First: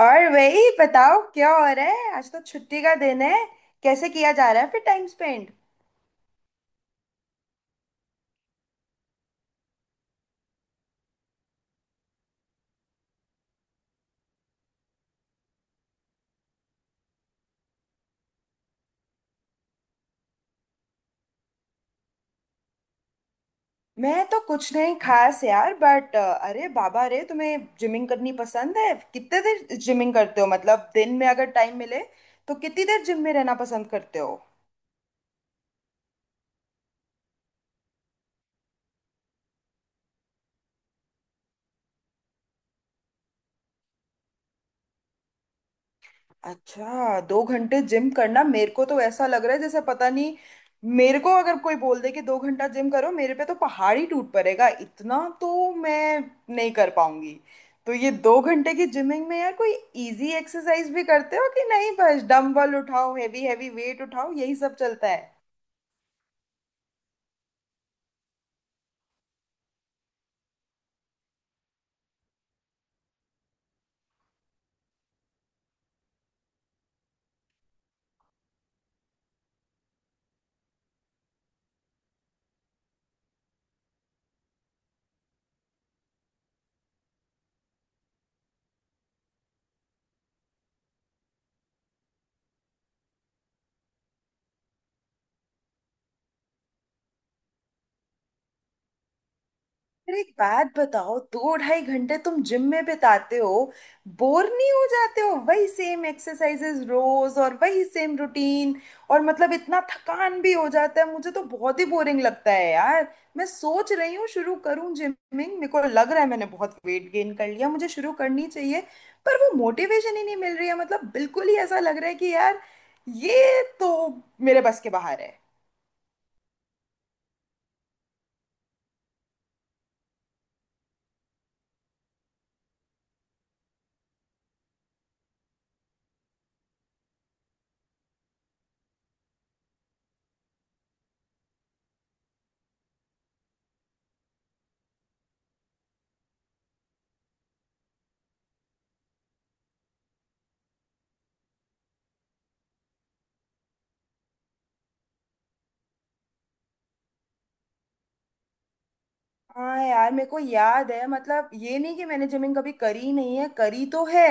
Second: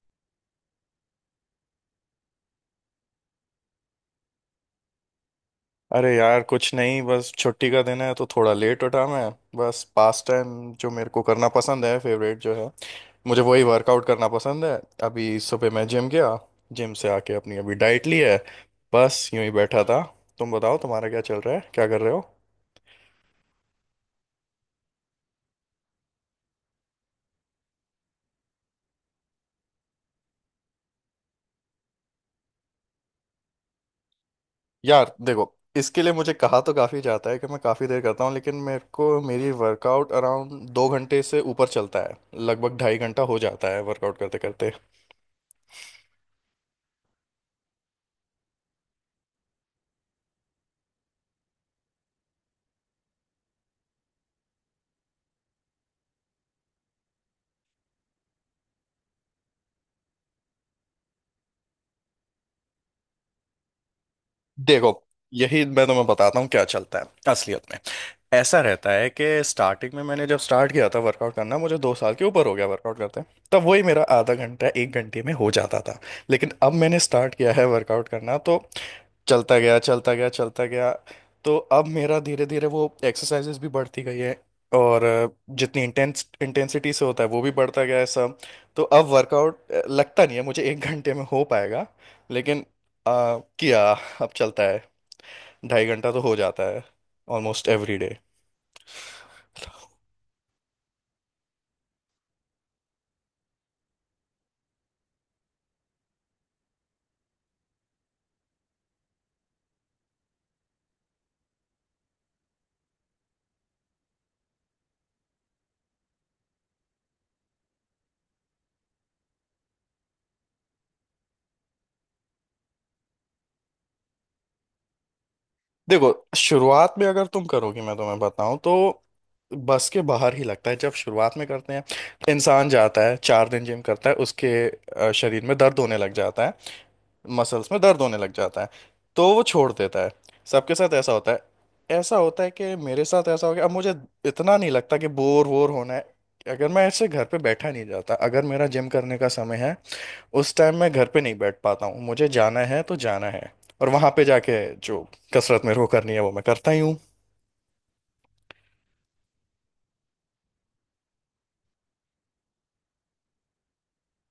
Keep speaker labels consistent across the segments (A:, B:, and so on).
A: और वही बताओ क्या हो रहा है। आज तो छुट्टी का दिन है, कैसे किया जा रहा है फिर टाइम स्पेंड।
B: अरे यार, कुछ नहीं। बस छुट्टी का दिन है तो थोड़ा लेट उठा मैं। बस पास टाइम जो मेरे को करना पसंद है, फेवरेट जो है मुझे, वही वर्कआउट करना पसंद है। अभी सुबह मैं जिम गया। जिम से आके अपनी अभी डाइट ली है। बस यूं ही बैठा था। तुम बताओ, तुम्हारा क्या चल रहा है, क्या कर रहे हो।
A: मैं तो कुछ नहीं खास यार। बट अरे बाबा रे, तुम्हें जिमिंग करनी पसंद है। कितने देर जिमिंग करते हो मतलब दिन में अगर टाइम मिले तो कितनी देर जिम में रहना पसंद करते हो।
B: यार देखो, इसके लिए मुझे कहा तो काफ़ी जाता है कि मैं काफ़ी देर करता हूँ, लेकिन मेरे को मेरी वर्कआउट अराउंड 2 घंटे से ऊपर चलता है। लगभग 2.5 घंटा हो जाता है वर्कआउट करते करते।
A: अच्छा, दो घंटे जिम करना, मेरे को तो ऐसा लग रहा है जैसे पता नहीं। मेरे को अगर कोई बोल दे कि दो घंटा जिम करो, मेरे पे तो पहाड़ ही टूट पड़ेगा। इतना तो मैं नहीं कर पाऊंगी। तो ये दो घंटे की जिमिंग में यार कोई इजी एक्सरसाइज भी करते हो कि नहीं, बस डंबल उठाओ हैवी हैवी वेट उठाओ यही सब
B: देखो,
A: चलता है।
B: यही मैं तुम्हें बताता हूँ क्या चलता है असलियत में। ऐसा रहता है कि स्टार्टिंग में, मैंने जब स्टार्ट किया था वर्कआउट करना, मुझे 2 साल के ऊपर हो गया वर्कआउट करते हैं। तब वही मेरा आधा घंटा एक घंटे में हो जाता था। लेकिन अब मैंने स्टार्ट किया है वर्कआउट करना तो चलता गया, चलता गया, चलता गया। तो अब मेरा धीरे धीरे वो एक्सरसाइजेस भी बढ़ती गई है। और जितनी इंटेंस इंटेंसिटी से होता है वो भी बढ़ता गया है सब। तो अब वर्कआउट लगता नहीं है मुझे एक घंटे में हो पाएगा। लेकिन किया। अब चलता है। 2.5 घंटा तो हो जाता है, ऑलमोस्ट एवरी डे।
A: अरे एक बात बताओ, दो ढाई घंटे तुम जिम में बिताते हो, बोर नहीं हो जाते हो वही सेम एक्सरसाइजेज रोज और वही सेम रूटीन। और मतलब इतना थकान भी हो जाता है, मुझे तो बहुत ही बोरिंग लगता है यार। मैं सोच रही हूँ शुरू करूँ जिमिंग, मेरे को लग रहा है मैंने बहुत वेट गेन कर लिया, मुझे शुरू करनी चाहिए। पर वो मोटिवेशन ही नहीं मिल रही है। मतलब बिल्कुल ही ऐसा लग रहा है कि यार ये तो मेरे बस के बाहर है।
B: देखो, शुरुआत में अगर तुम करोगे, मैं तुम्हें बताऊं तो बस के बाहर ही लगता है जब शुरुआत में करते हैं। इंसान जाता है, 4 दिन जिम करता है, उसके शरीर में दर्द होने लग जाता है। मसल्स में दर्द होने लग जाता है। तो वो छोड़ देता है। सबके साथ ऐसा होता है। ऐसा होता है कि मेरे साथ ऐसा हो गया। अब मुझे इतना नहीं लगता कि बोर वोर होना है। अगर मैं ऐसे घर पे बैठा नहीं जाता, अगर मेरा जिम करने का समय है, उस टाइम मैं घर पे नहीं बैठ पाता हूँ। मुझे जाना है तो जाना है। और वहां पे जाके जो कसरत मेरे को करनी है वो मैं करता ही हूँ।
A: हाँ यार, मेरे को याद है। मतलब ये नहीं कि मैंने जिमिंग कभी करी नहीं है, करी तो है।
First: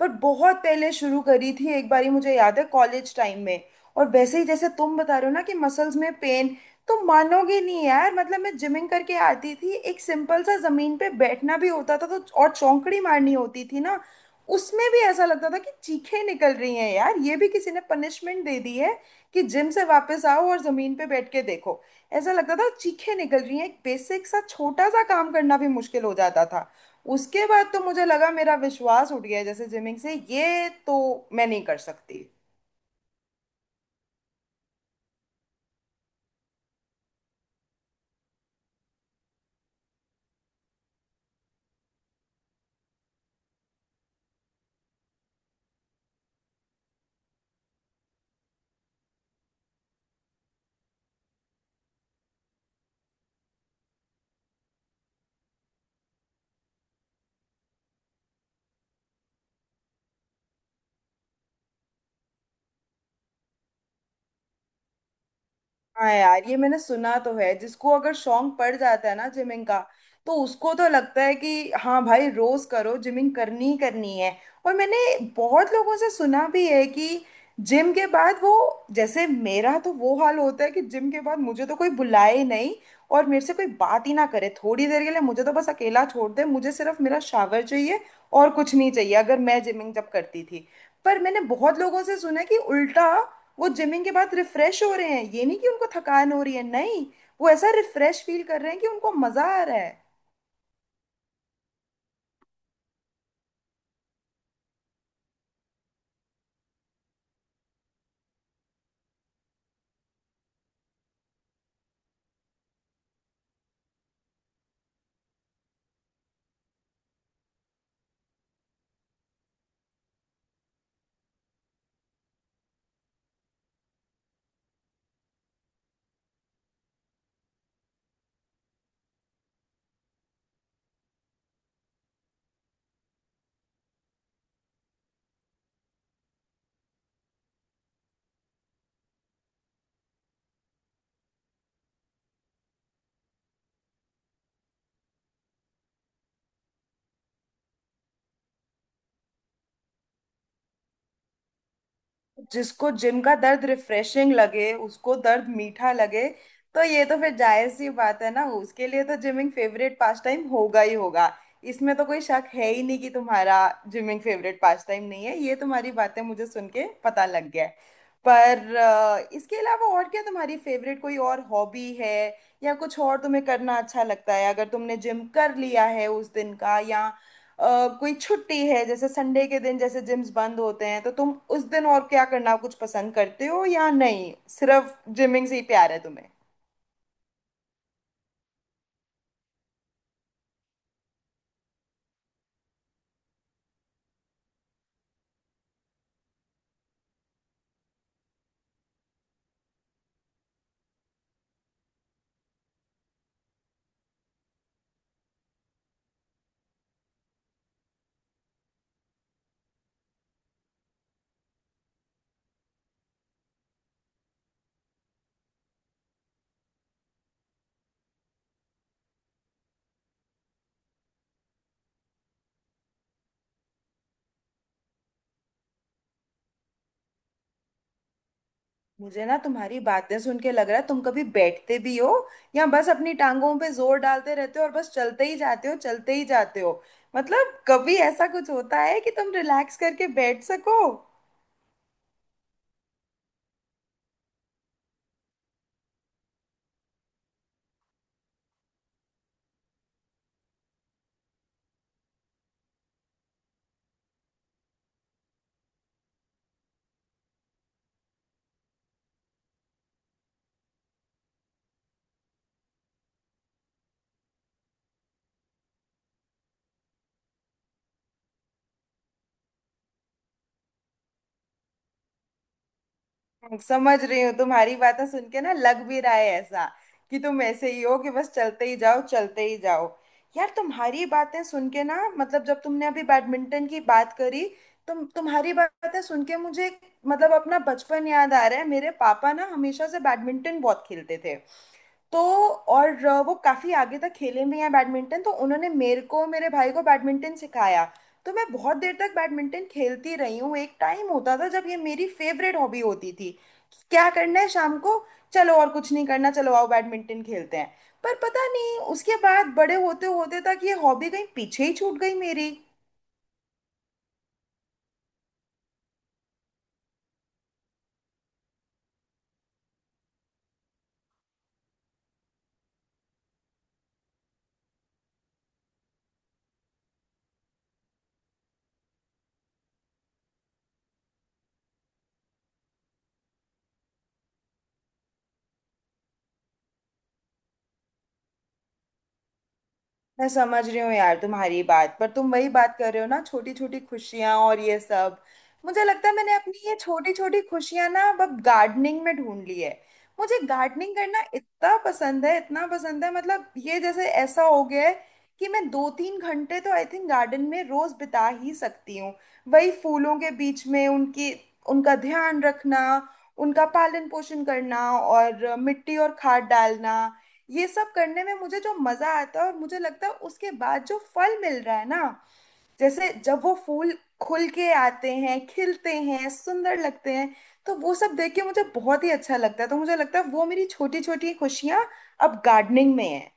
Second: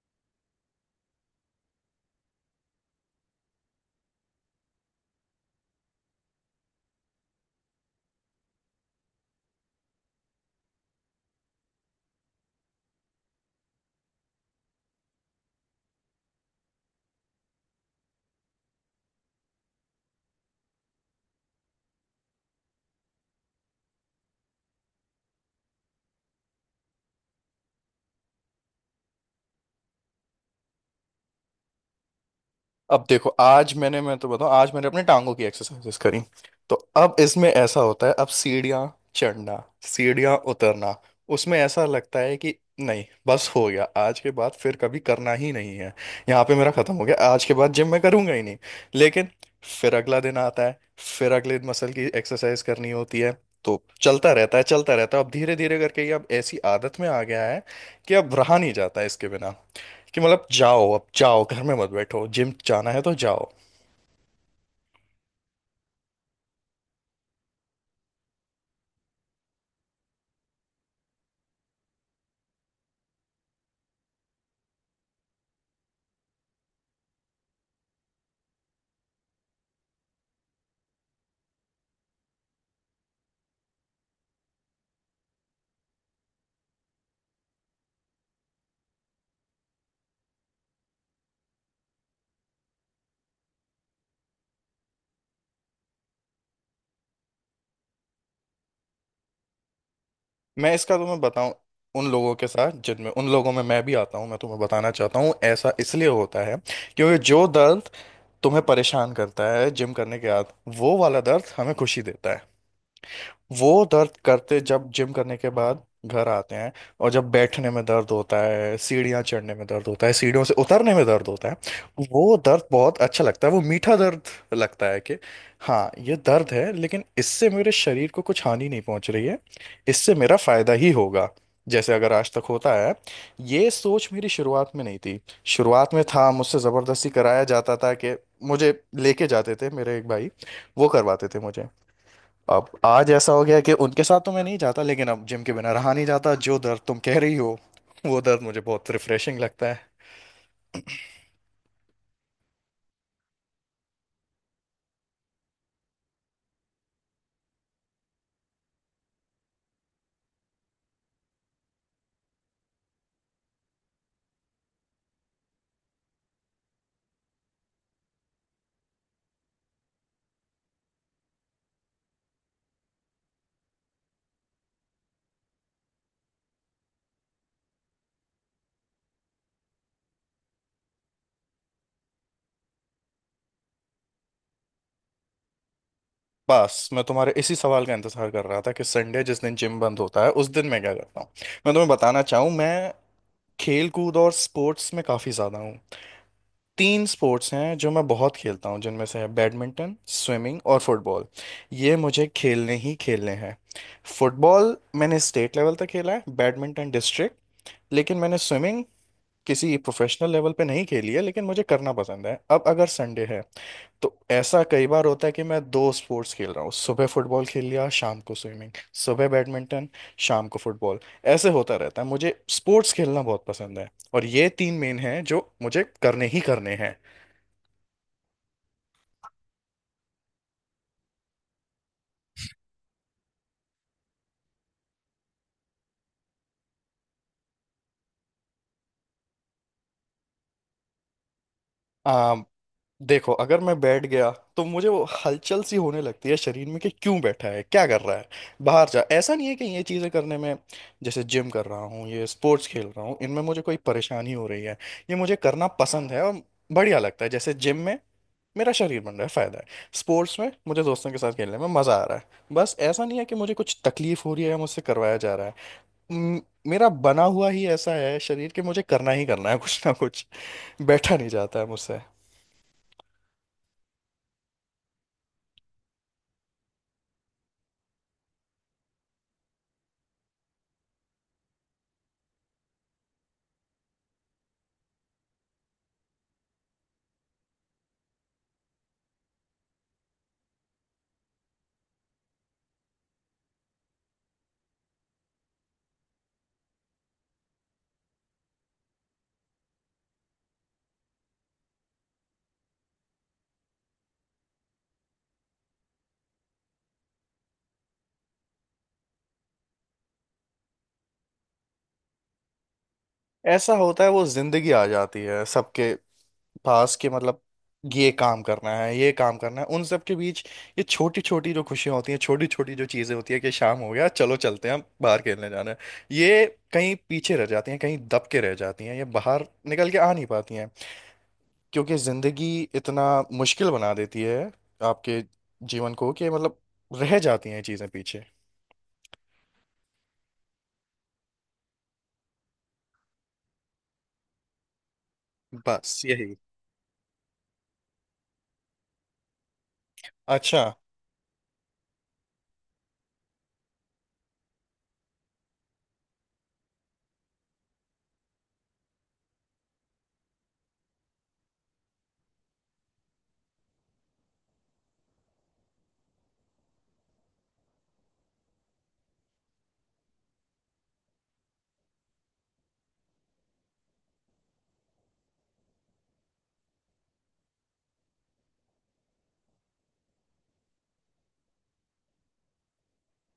A: पर बहुत पहले शुरू करी थी एक बारी, मुझे याद है कॉलेज टाइम में। और वैसे ही जैसे तुम बता रहे हो ना कि मसल्स में पेन, तो मानोगे नहीं यार। मतलब मैं जिमिंग करके आती थी, एक सिंपल सा जमीन पे बैठना भी होता था तो और चौंकड़ी मारनी होती थी ना, उसमें भी ऐसा लगता था कि चीखें निकल रही हैं यार। ये भी किसी ने पनिशमेंट दे दी है कि जिम से वापस आओ और जमीन पे बैठ के देखो। ऐसा लगता था चीखें निकल रही हैं, एक बेसिक सा छोटा सा काम करना भी मुश्किल हो जाता था। उसके बाद तो मुझे लगा मेरा विश्वास उठ गया है जैसे जिमिंग से, ये तो मैं नहीं कर सकती।
B: अब देखो, आज मैंने, मैं तो बताऊं, आज मैंने अपने टांगों की एक्सरसाइजेस करी। तो अब इसमें ऐसा होता है, अब सीढ़ियाँ चढ़ना, सीढ़ियाँ उतरना, उसमें ऐसा लगता है कि नहीं, बस हो गया, आज के बाद फिर कभी करना ही नहीं है। यहाँ पे मेरा खत्म हो गया, आज के बाद जिम मैं करूंगा ही नहीं। लेकिन फिर अगला दिन आता है, फिर अगले मसल की एक्सरसाइज करनी होती है। तो चलता रहता है, चलता रहता है। अब धीरे धीरे करके ये अब ऐसी आदत में आ गया है कि अब रहा नहीं जाता इसके बिना। कि मतलब, जाओ अब, जाओ, घर में मत बैठो, जिम जाना है तो जाओ।
A: हाँ यार, ये मैंने सुना तो है, जिसको अगर शौक पड़ जाता है ना जिमिंग का तो उसको तो लगता है कि हाँ भाई रोज करो, जिमिंग करनी ही करनी है। और मैंने बहुत लोगों से सुना भी है कि जिम के बाद वो, जैसे मेरा तो वो हाल होता है कि जिम के बाद मुझे तो कोई बुलाए नहीं और मेरे से कोई बात ही ना करे। थोड़ी देर के लिए मुझे तो बस अकेला छोड़ दे, मुझे सिर्फ मेरा शावर चाहिए और कुछ नहीं चाहिए, अगर मैं जिमिंग जब करती थी। पर मैंने बहुत लोगों से सुना है कि उल्टा, वो जिमिंग के बाद रिफ्रेश हो रहे हैं। ये नहीं कि उनको थकान हो रही है, नहीं, वो ऐसा रिफ्रेश फील कर रहे हैं कि उनको मजा आ रहा है।
B: मैं इसका तुम्हें बताऊं, उन लोगों के साथ, जिनमें उन लोगों में मैं भी आता हूं, मैं तुम्हें बताना चाहता हूं ऐसा इसलिए होता है क्योंकि जो दर्द तुम्हें परेशान करता है जिम करने के बाद, वो वाला दर्द हमें खुशी देता है। वो दर्द करते जब जिम करने के बाद घर आते हैं, और जब बैठने में दर्द होता है, सीढ़ियाँ चढ़ने में दर्द होता है, सीढ़ियों से उतरने में दर्द होता है, वो दर्द बहुत अच्छा लगता है, वो मीठा दर्द। लगता है कि हाँ, ये दर्द है, लेकिन इससे मेरे शरीर को कुछ हानि नहीं पहुंच रही है। इससे मेरा फायदा ही होगा, जैसे अगर आज तक होता है। ये सोच मेरी शुरुआत में नहीं थी। शुरुआत में था, मुझसे ज़बरदस्ती कराया जाता था कि मुझे लेके जाते थे मेरे एक भाई, वो करवाते थे मुझे। अब आज ऐसा हो गया कि उनके साथ तो मैं नहीं जाता, लेकिन अब जिम के बिना रहा नहीं जाता। जो दर्द तुम कह रही हो, वो दर्द मुझे बहुत रिफ्रेशिंग लगता है।
A: जिसको जिम का दर्द रिफ्रेशिंग लगे, उसको दर्द मीठा लगे, तो ये तो फिर जायज सी बात है ना। उसके लिए तो जिमिंग फेवरेट पास टाइम होगा ही होगा। इसमें तो कोई शक है ही नहीं कि तुम्हारा जिमिंग फेवरेट पास टाइम नहीं है, ये तुम्हारी बातें मुझे सुन के पता लग गया है। पर इसके अलावा और क्या तुम्हारी फेवरेट कोई और हॉबी है, या कुछ और तुम्हें करना अच्छा लगता है अगर तुमने जिम कर लिया है उस दिन का। या कोई छुट्टी है जैसे संडे के दिन जैसे जिम्स बंद होते हैं, तो तुम उस दिन और क्या करना कुछ पसंद करते हो या नहीं। सिर्फ जिमिंग से ही प्यार है तुम्हें।
B: बस मैं तुम्हारे इसी सवाल का इंतजार कर रहा था कि संडे, जिस दिन जिम बंद होता है, उस दिन मैं क्या करता हूँ। मैं तुम्हें बताना चाहूँ, मैं खेल कूद और स्पोर्ट्स में काफ़ी ज़्यादा हूँ। 3 स्पोर्ट्स हैं जो मैं बहुत खेलता हूँ, जिनमें से है बैडमिंटन, स्विमिंग और फुटबॉल। ये मुझे खेलने ही खेलने हैं। फुटबॉल मैंने स्टेट लेवल तक खेला है, बैडमिंटन डिस्ट्रिक्ट। लेकिन मैंने स्विमिंग किसी प्रोफेशनल लेवल पे नहीं खेली है, लेकिन मुझे करना पसंद है। अब अगर संडे है तो ऐसा कई बार होता है कि मैं 2 स्पोर्ट्स खेल रहा हूँ। सुबह फुटबॉल खेल लिया, शाम को स्विमिंग। सुबह बैडमिंटन, शाम को फुटबॉल। ऐसे होता रहता है। मुझे स्पोर्ट्स खेलना बहुत पसंद है। और ये 3 मेन हैं जो मुझे करने ही करने
A: मुझे ना तुम्हारी बातें सुन के लग रहा है, तुम कभी बैठते भी हो या बस अपनी टांगों पे जोर डालते रहते हो और बस चलते ही जाते हो चलते ही जाते हो। मतलब कभी ऐसा कुछ होता है कि तुम रिलैक्स करके बैठ सको।
B: हैं। देखो, अगर मैं बैठ गया तो मुझे वो हलचल सी होने लगती है शरीर में कि क्यों बैठा है, क्या कर रहा है, बाहर जा। ऐसा नहीं है कि ये चीज़ें करने में, जैसे जिम कर रहा हूँ, ये स्पोर्ट्स खेल रहा हूँ, इनमें मुझे कोई परेशानी हो रही है। ये मुझे करना पसंद है और बढ़िया लगता है। जैसे जिम में मेरा शरीर बन रहा है, फायदा है। स्पोर्ट्स में मुझे दोस्तों के साथ खेलने में मजा आ रहा है। बस ऐसा नहीं है कि मुझे कुछ तकलीफ हो रही है या मुझसे करवाया जा रहा है। म- मेरा बना हुआ ही ऐसा है शरीर कि मुझे करना ही करना है कुछ ना कुछ। बैठा नहीं जाता है मुझसे।
A: समझ रही हूँ तुम्हारी बातें सुन के ना, लग भी रहा है ऐसा कि तुम ऐसे ही हो कि बस चलते ही जाओ चलते ही जाओ। यार तुम्हारी बातें सुन के ना, मतलब जब तुमने अभी बैडमिंटन की बात करी, तुम्हारी बातें सुन के मुझे मतलब अपना बचपन याद आ रहा है। मेरे पापा ना हमेशा से बैडमिंटन बहुत खेलते थे। तो और वो काफी आगे तक खेले भी हैं बैडमिंटन, तो उन्होंने मेरे को मेरे भाई को बैडमिंटन सिखाया। तो मैं बहुत देर तक बैडमिंटन खेलती रही हूँ। एक टाइम होता था जब ये मेरी फेवरेट हॉबी होती थी। क्या करना है शाम को, चलो और कुछ नहीं करना, चलो आओ बैडमिंटन खेलते हैं। पर पता नहीं उसके बाद बड़े होते होते तक ये हॉबी कहीं पीछे ही छूट गई मेरी।
B: ऐसा होता है, वो जिंदगी आ जाती है सबके पास। कि मतलब, ये काम करना है, ये काम करना है, उन सब के बीच ये छोटी छोटी जो खुशियां होती हैं, छोटी छोटी जो चीजें होती है कि शाम हो गया, चलो चलते हैं, हम बाहर खेलने जाना है, ये कहीं पीछे रह जाती हैं, कहीं दब के रह जाती हैं, ये बाहर निकल के आ नहीं पाती हैं। क्योंकि जिंदगी इतना मुश्किल बना देती है आपके जीवन को कि मतलब रह जाती हैं ये चीजें पीछे।
A: मैं समझ रही हूँ यार तुम्हारी बात। पर तुम वही बात कर रहे हो ना, छोटी छोटी खुशियां और ये सब। मुझे
B: बस
A: लगता है मैंने
B: यही।
A: अपनी ये छोटी छोटी खुशियां ना अब गार्डनिंग में ढूंढ ली है। मुझे
B: अच्छा,
A: गार्डनिंग करना इतना पसंद है, इतना पसंद है, मतलब ये जैसे ऐसा हो गया है कि मैं दो तीन घंटे तो आई थिंक गार्डन में रोज बिता ही सकती हूँ। वही फूलों के बीच में उनकी उनका ध्यान रखना, उनका पालन पोषण करना और मिट्टी और खाद डालना, ये सब करने में मुझे जो मजा आता है, और मुझे लगता है उसके बाद जो फल मिल रहा है ना, जैसे जब वो फूल खुल के आते हैं, खिलते हैं, सुंदर लगते हैं, तो वो सब देख के मुझे बहुत ही अच्छा लगता है। तो मुझे लगता है वो मेरी छोटी छोटी खुशियां अब गार्डनिंग में है।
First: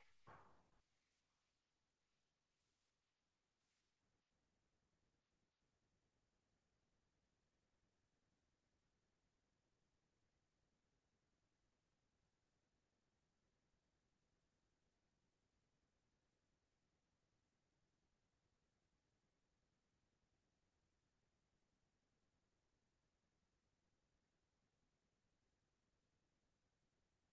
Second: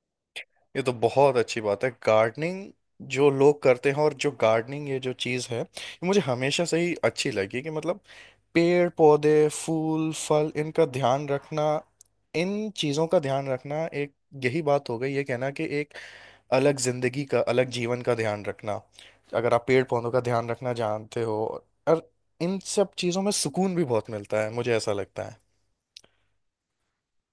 B: ये तो बहुत अच्छी बात है गार्डनिंग। जो लोग करते हैं, और जो गार्डनिंग, ये जो चीज़ है, ये मुझे हमेशा से ही अच्छी लगी। कि मतलब, पेड़ पौधे फूल फल, इनका ध्यान रखना, इन चीज़ों का ध्यान रखना एक, यही बात हो गई ये कहना कि एक अलग जिंदगी का, अलग जीवन का ध्यान रखना, अगर आप पेड़ पौधों का ध्यान रखना जानते हो। और इन सब चीज़ों में सुकून भी बहुत मिलता है, मुझे ऐसा लगता है।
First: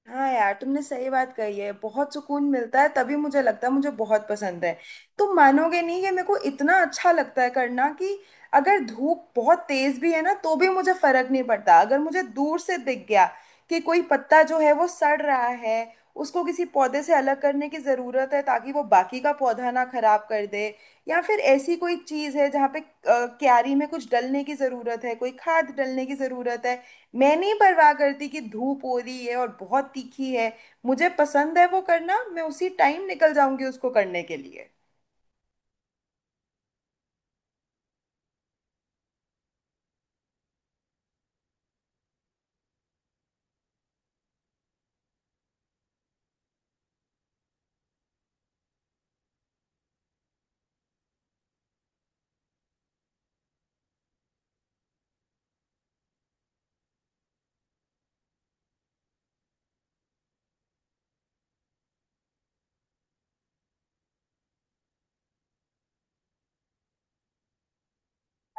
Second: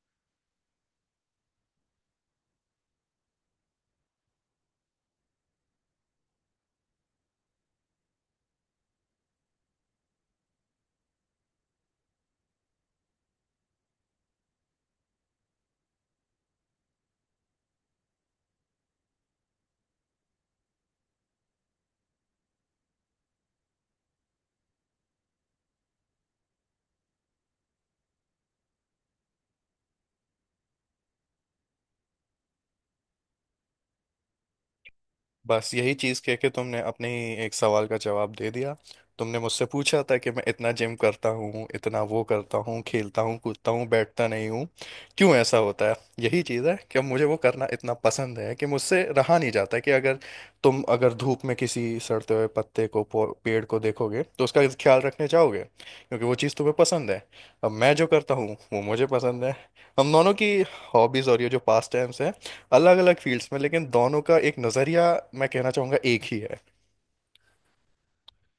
A: हाँ यार तुमने सही बात कही है, बहुत सुकून मिलता है, तभी मुझे लगता है मुझे बहुत पसंद है। तुम मानोगे नहीं कि मेरे को इतना अच्छा लगता है करना कि अगर धूप बहुत तेज भी है ना तो भी मुझे फर्क नहीं पड़ता। अगर मुझे दूर से दिख गया कि कोई पत्ता जो है वो सड़ रहा है, उसको किसी पौधे से अलग करने की ज़रूरत है ताकि वो बाकी का पौधा ना खराब कर दे। या फिर ऐसी कोई चीज़ है जहाँ पे क्यारी में कुछ डलने की ज़रूरत है, कोई खाद डलने की ज़रूरत है, मैं नहीं परवाह करती कि धूप हो रही है और बहुत तीखी है। मुझे पसंद है वो करना, मैं उसी टाइम निकल जाऊंगी उसको करने के लिए।
B: बस यही चीज़ कह के तुमने अपने ही एक सवाल का जवाब दे दिया। तुमने मुझसे पूछा था कि मैं इतना जिम करता हूँ, इतना वो करता हूँ, खेलता हूँ, कूदता हूँ, बैठता नहीं हूँ, क्यों ऐसा होता है। यही चीज़ है कि मुझे वो करना इतना पसंद है कि मुझसे रहा नहीं जाता। कि अगर तुम, अगर धूप में किसी सड़ते हुए पत्ते को, पेड़ को देखोगे तो उसका ख्याल रखने जाओगे, क्योंकि वो चीज़ तुम्हें पसंद है। अब मैं जो करता हूँ वो मुझे पसंद है। हम दोनों की हॉबीज़ और ये जो पास टाइम्स है, अलग अलग फील्ड्स में, लेकिन दोनों का एक नजरिया, मैं कहना चाहूंगा, एक ही है।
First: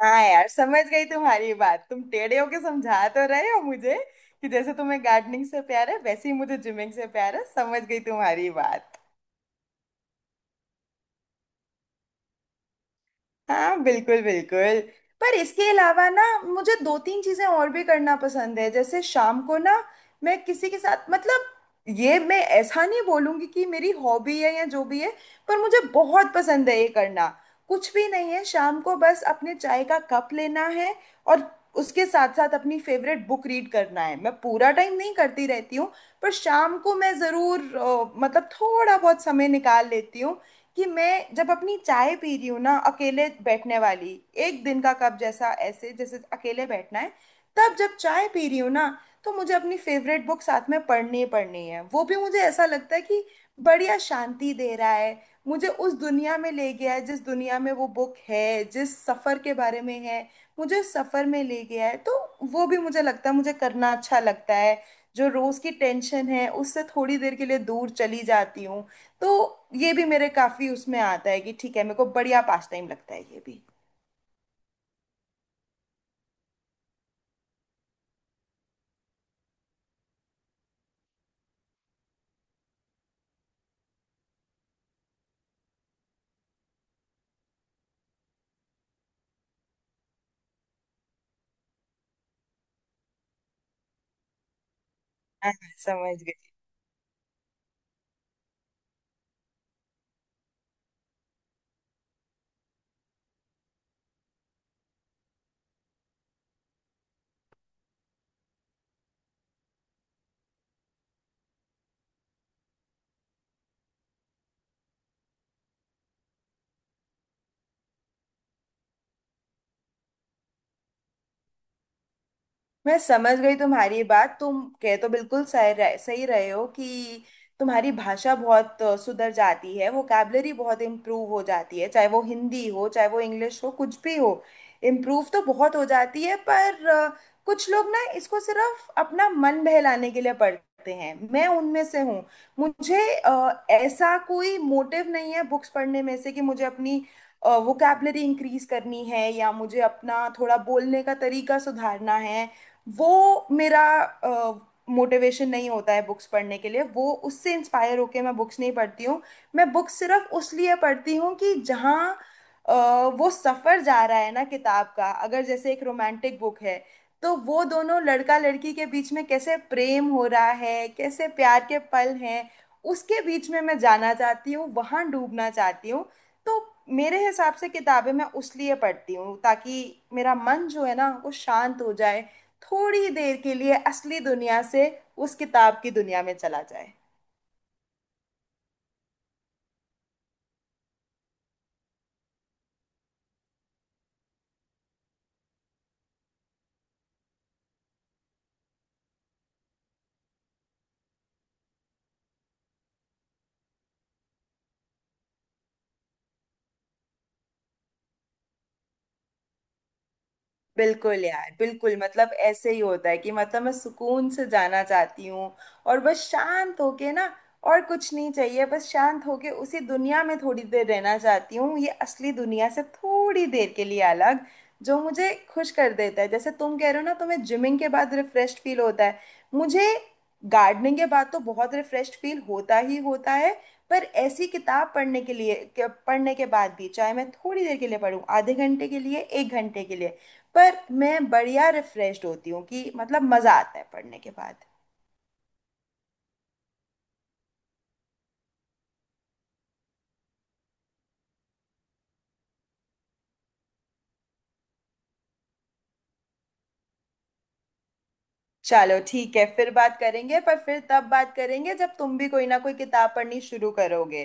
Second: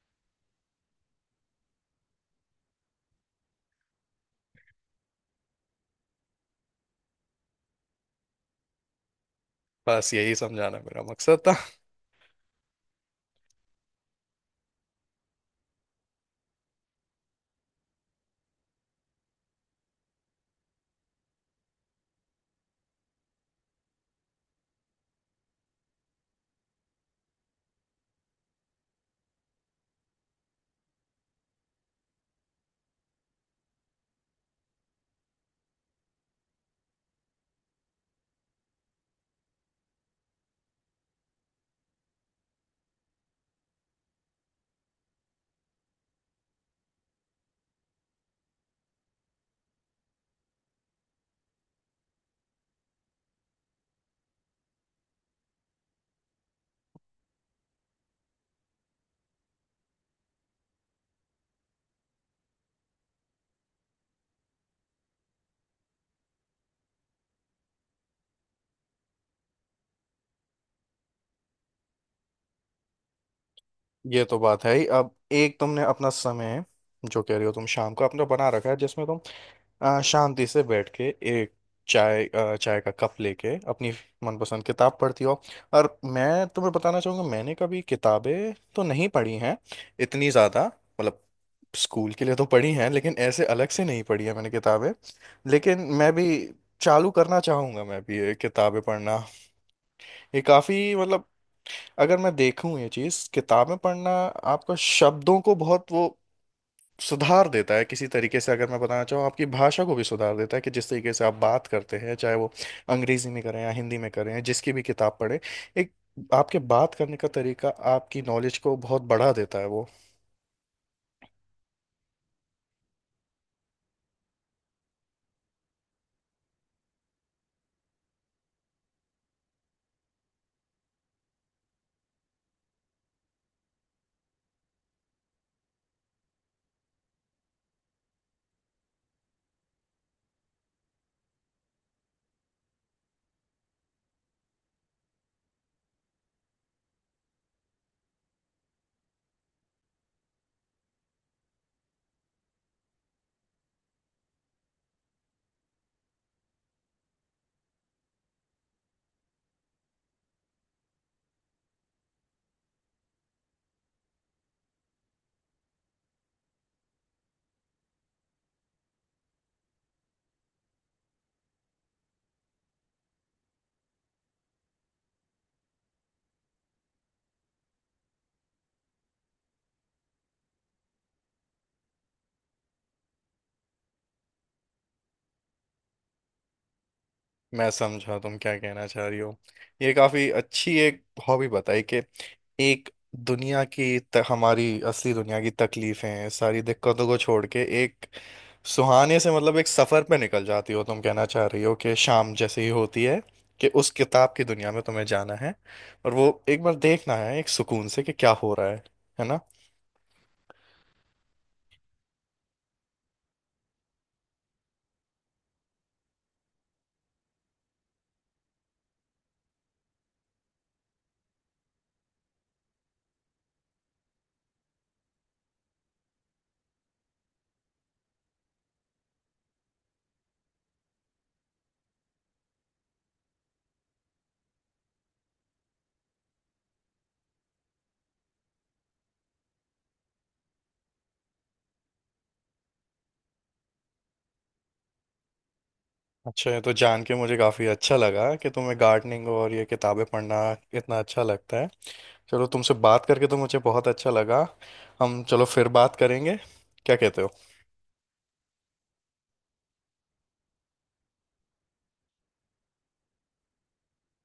A: हाँ यार समझ गई तुम्हारी बात, तुम टेढ़े होके समझा तो रहे हो मुझे कि जैसे तुम्हें गार्डनिंग से प्यार है वैसे ही मुझे जिमिंग से प्यार है। समझ गई तुम्हारी बात।
B: बस यही समझाना मेरा मकसद था।
A: हाँ, बिल्कुल बिल्कुल। पर इसके अलावा ना, मुझे दो तीन चीजें और भी करना पसंद है। जैसे शाम को ना, मैं किसी के साथ मतलब, ये मैं ऐसा नहीं बोलूंगी कि मेरी हॉबी है या जो भी है, पर मुझे बहुत पसंद है ये करना। कुछ भी नहीं है, शाम को बस अपने चाय का कप लेना है और उसके साथ साथ अपनी फेवरेट बुक रीड करना है। मैं पूरा टाइम नहीं करती रहती हूँ पर शाम को मैं जरूर मतलब थोड़ा बहुत समय निकाल लेती हूँ कि मैं जब अपनी चाय पी रही हूँ ना अकेले बैठने वाली एक दिन का कप जैसा, ऐसे जैसे अकेले बैठना है, तब जब चाय पी रही हूँ ना, तो मुझे अपनी फेवरेट बुक साथ में पढ़नी ही पढ़नी है। वो भी मुझे ऐसा लगता है कि बढ़िया शांति दे रहा है, मुझे उस दुनिया में ले गया है जिस दुनिया में वो बुक है, जिस सफ़र के बारे में है मुझे उस सफ़र में ले गया है। तो वो भी मुझे लगता है मुझे करना अच्छा लगता है। जो रोज़ की टेंशन है उससे थोड़ी देर के लिए दूर चली जाती हूँ। तो ये भी मेरे काफी उसमें आता है कि ठीक है, मेरे को बढ़िया पास टाइम लगता है ये भी।
B: ये तो बात है ही। अब एक, तुमने अपना समय, जो कह रही हो तुम, शाम को अपना बना रखा है, जिसमें तुम शांति से बैठ के एक चाय, चाय का कप लेके अपनी मनपसंद किताब पढ़ती हो। और मैं तुम्हें बताना चाहूँगा, मैंने कभी किताबें तो नहीं पढ़ी हैं इतनी ज़्यादा। मतलब स्कूल के लिए तो पढ़ी हैं, लेकिन ऐसे अलग से नहीं पढ़ी है मैंने किताबें।
A: हाँ,
B: लेकिन मैं
A: समझ
B: भी
A: गई।
B: चालू करना चाहूँगा, मैं भी ये किताबें पढ़ना। ये काफ़ी, मतलब अगर मैं देखूँ ये चीज़ किताबें पढ़ना, आपको शब्दों को बहुत वो सुधार देता है किसी तरीके से। अगर मैं बताना चाहूँ, आपकी भाषा को भी सुधार देता है, कि जिस तरीके से आप बात करते हैं, चाहे वो अंग्रेजी में करें या हिंदी में करें, जिसकी भी किताब पढ़ें, एक आपके बात करने का तरीका, आपकी नॉलेज को बहुत बढ़ा देता है वो।
A: मैं समझ गई तुम्हारी बात, तुम कह तो बिल्कुल सही रहे हो कि तुम्हारी भाषा बहुत सुधर जाती है, वोकैबलरी बहुत इम्प्रूव हो जाती है, चाहे वो हिंदी हो चाहे वो इंग्लिश हो कुछ भी हो, इम्प्रूव तो बहुत हो जाती है। पर कुछ लोग ना इसको सिर्फ अपना मन बहलाने के लिए पढ़ते हैं, मैं उनमें से हूँ। मुझे ऐसा कोई मोटिव नहीं है बुक्स पढ़ने में से कि मुझे अपनी वोकैबलरी इंक्रीज करनी है या मुझे अपना थोड़ा बोलने का तरीका सुधारना है। वो मेरा मोटिवेशन नहीं होता है बुक्स पढ़ने के लिए, वो उससे इंस्पायर होके मैं बुक्स नहीं पढ़ती हूँ। मैं बुक्स सिर्फ उस लिए पढ़ती हूँ कि जहाँ अ, वो सफ़र जा रहा है ना किताब का, अगर जैसे एक रोमांटिक बुक है तो वो दोनों लड़का लड़की के बीच में कैसे प्रेम हो रहा है, कैसे प्यार के पल हैं, उसके बीच में मैं जाना चाहती हूँ, वहाँ डूबना चाहती हूँ। तो मेरे हिसाब से किताबें मैं उस लिए पढ़ती हूँ ताकि मेरा मन जो है ना वो शांत हो जाए, थोड़ी देर के लिए असली दुनिया से उस किताब की दुनिया में चला जाए।
B: मैं समझा तुम क्या कहना चाह रही हो। ये काफी अच्छी एक हॉबी बताई कि एक दुनिया की हमारी असली दुनिया की तकलीफें, सारी दिक्कतों को छोड़ के एक सुहाने से, मतलब एक सफर पे निकल जाती हो। तुम कहना चाह रही हो कि शाम जैसे ही होती है कि उस किताब की दुनिया में तुम्हें जाना है, और वो एक बार देखना है एक सुकून से कि क्या हो रहा है ना।
A: बिल्कुल यार बिल्कुल, मतलब ऐसे ही होता है कि मतलब मैं सुकून से जाना चाहती हूँ और बस शांत होके ना, और कुछ नहीं चाहिए, बस शांत होके उसी दुनिया में थोड़ी देर रहना चाहती हूँ, ये असली दुनिया से थोड़ी देर के लिए अलग जो मुझे खुश कर देता है। जैसे तुम कह रहे हो ना तुम्हें जिमिंग के बाद रिफ्रेश फील होता है, मुझे गार्डनिंग के बाद तो बहुत रिफ्रेश फील होता ही होता है, पर ऐसी किताब पढ़ने पढ़ने के बाद भी, चाहे मैं थोड़ी देर के लिए पढूं, आधे घंटे के लिए एक घंटे के लिए, पर मैं बढ़िया रिफ्रेश्ड होती हूँ कि मतलब मजा आता है पढ़ने के बाद।
B: अच्छा, ये तो जान के मुझे काफी अच्छा लगा कि तुम्हें गार्डनिंग और ये किताबें पढ़ना इतना अच्छा लगता है। चलो, तुमसे बात करके तो मुझे बहुत अच्छा लगा। हम, चलो फिर बात करेंगे, क्या कहते हो।
A: चलो ठीक है फिर बात करेंगे, पर फिर तब बात करेंगे जब तुम भी कोई ना कोई किताब पढ़नी शुरू करोगे।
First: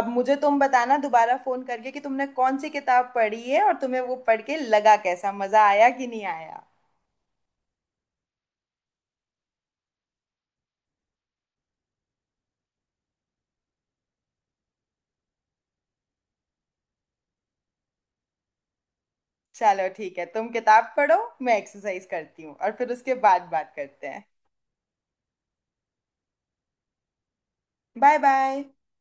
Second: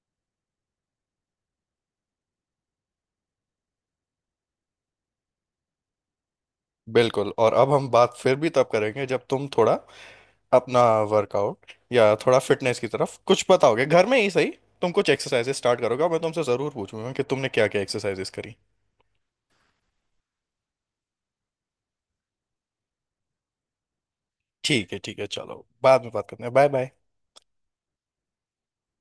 A: अब मुझे तुम बताना दोबारा फोन करके कि तुमने कौन सी किताब पढ़ी है और तुम्हें वो पढ़ के लगा कैसा, मजा आया कि नहीं आया।
B: बिल्कुल। और अब हम बात फिर भी तब करेंगे जब तुम थोड़ा अपना वर्कआउट या थोड़ा फिटनेस की तरफ कुछ बताओगे, घर में ही सही। तुम कुछ एक्सरसाइजेस स्टार्ट करोगे और मैं तुमसे ज़रूर पूछूंगा कि तुमने क्या क्या एक्सरसाइजेस करी।
A: चलो ठीक है, तुम किताब पढ़ो, मैं एक्सरसाइज करती हूँ और फिर उसके बाद बात करते हैं।
B: ठीक है, ठीक है, चलो बाद में बात करते हैं, बाय बाय।
A: Bye bye.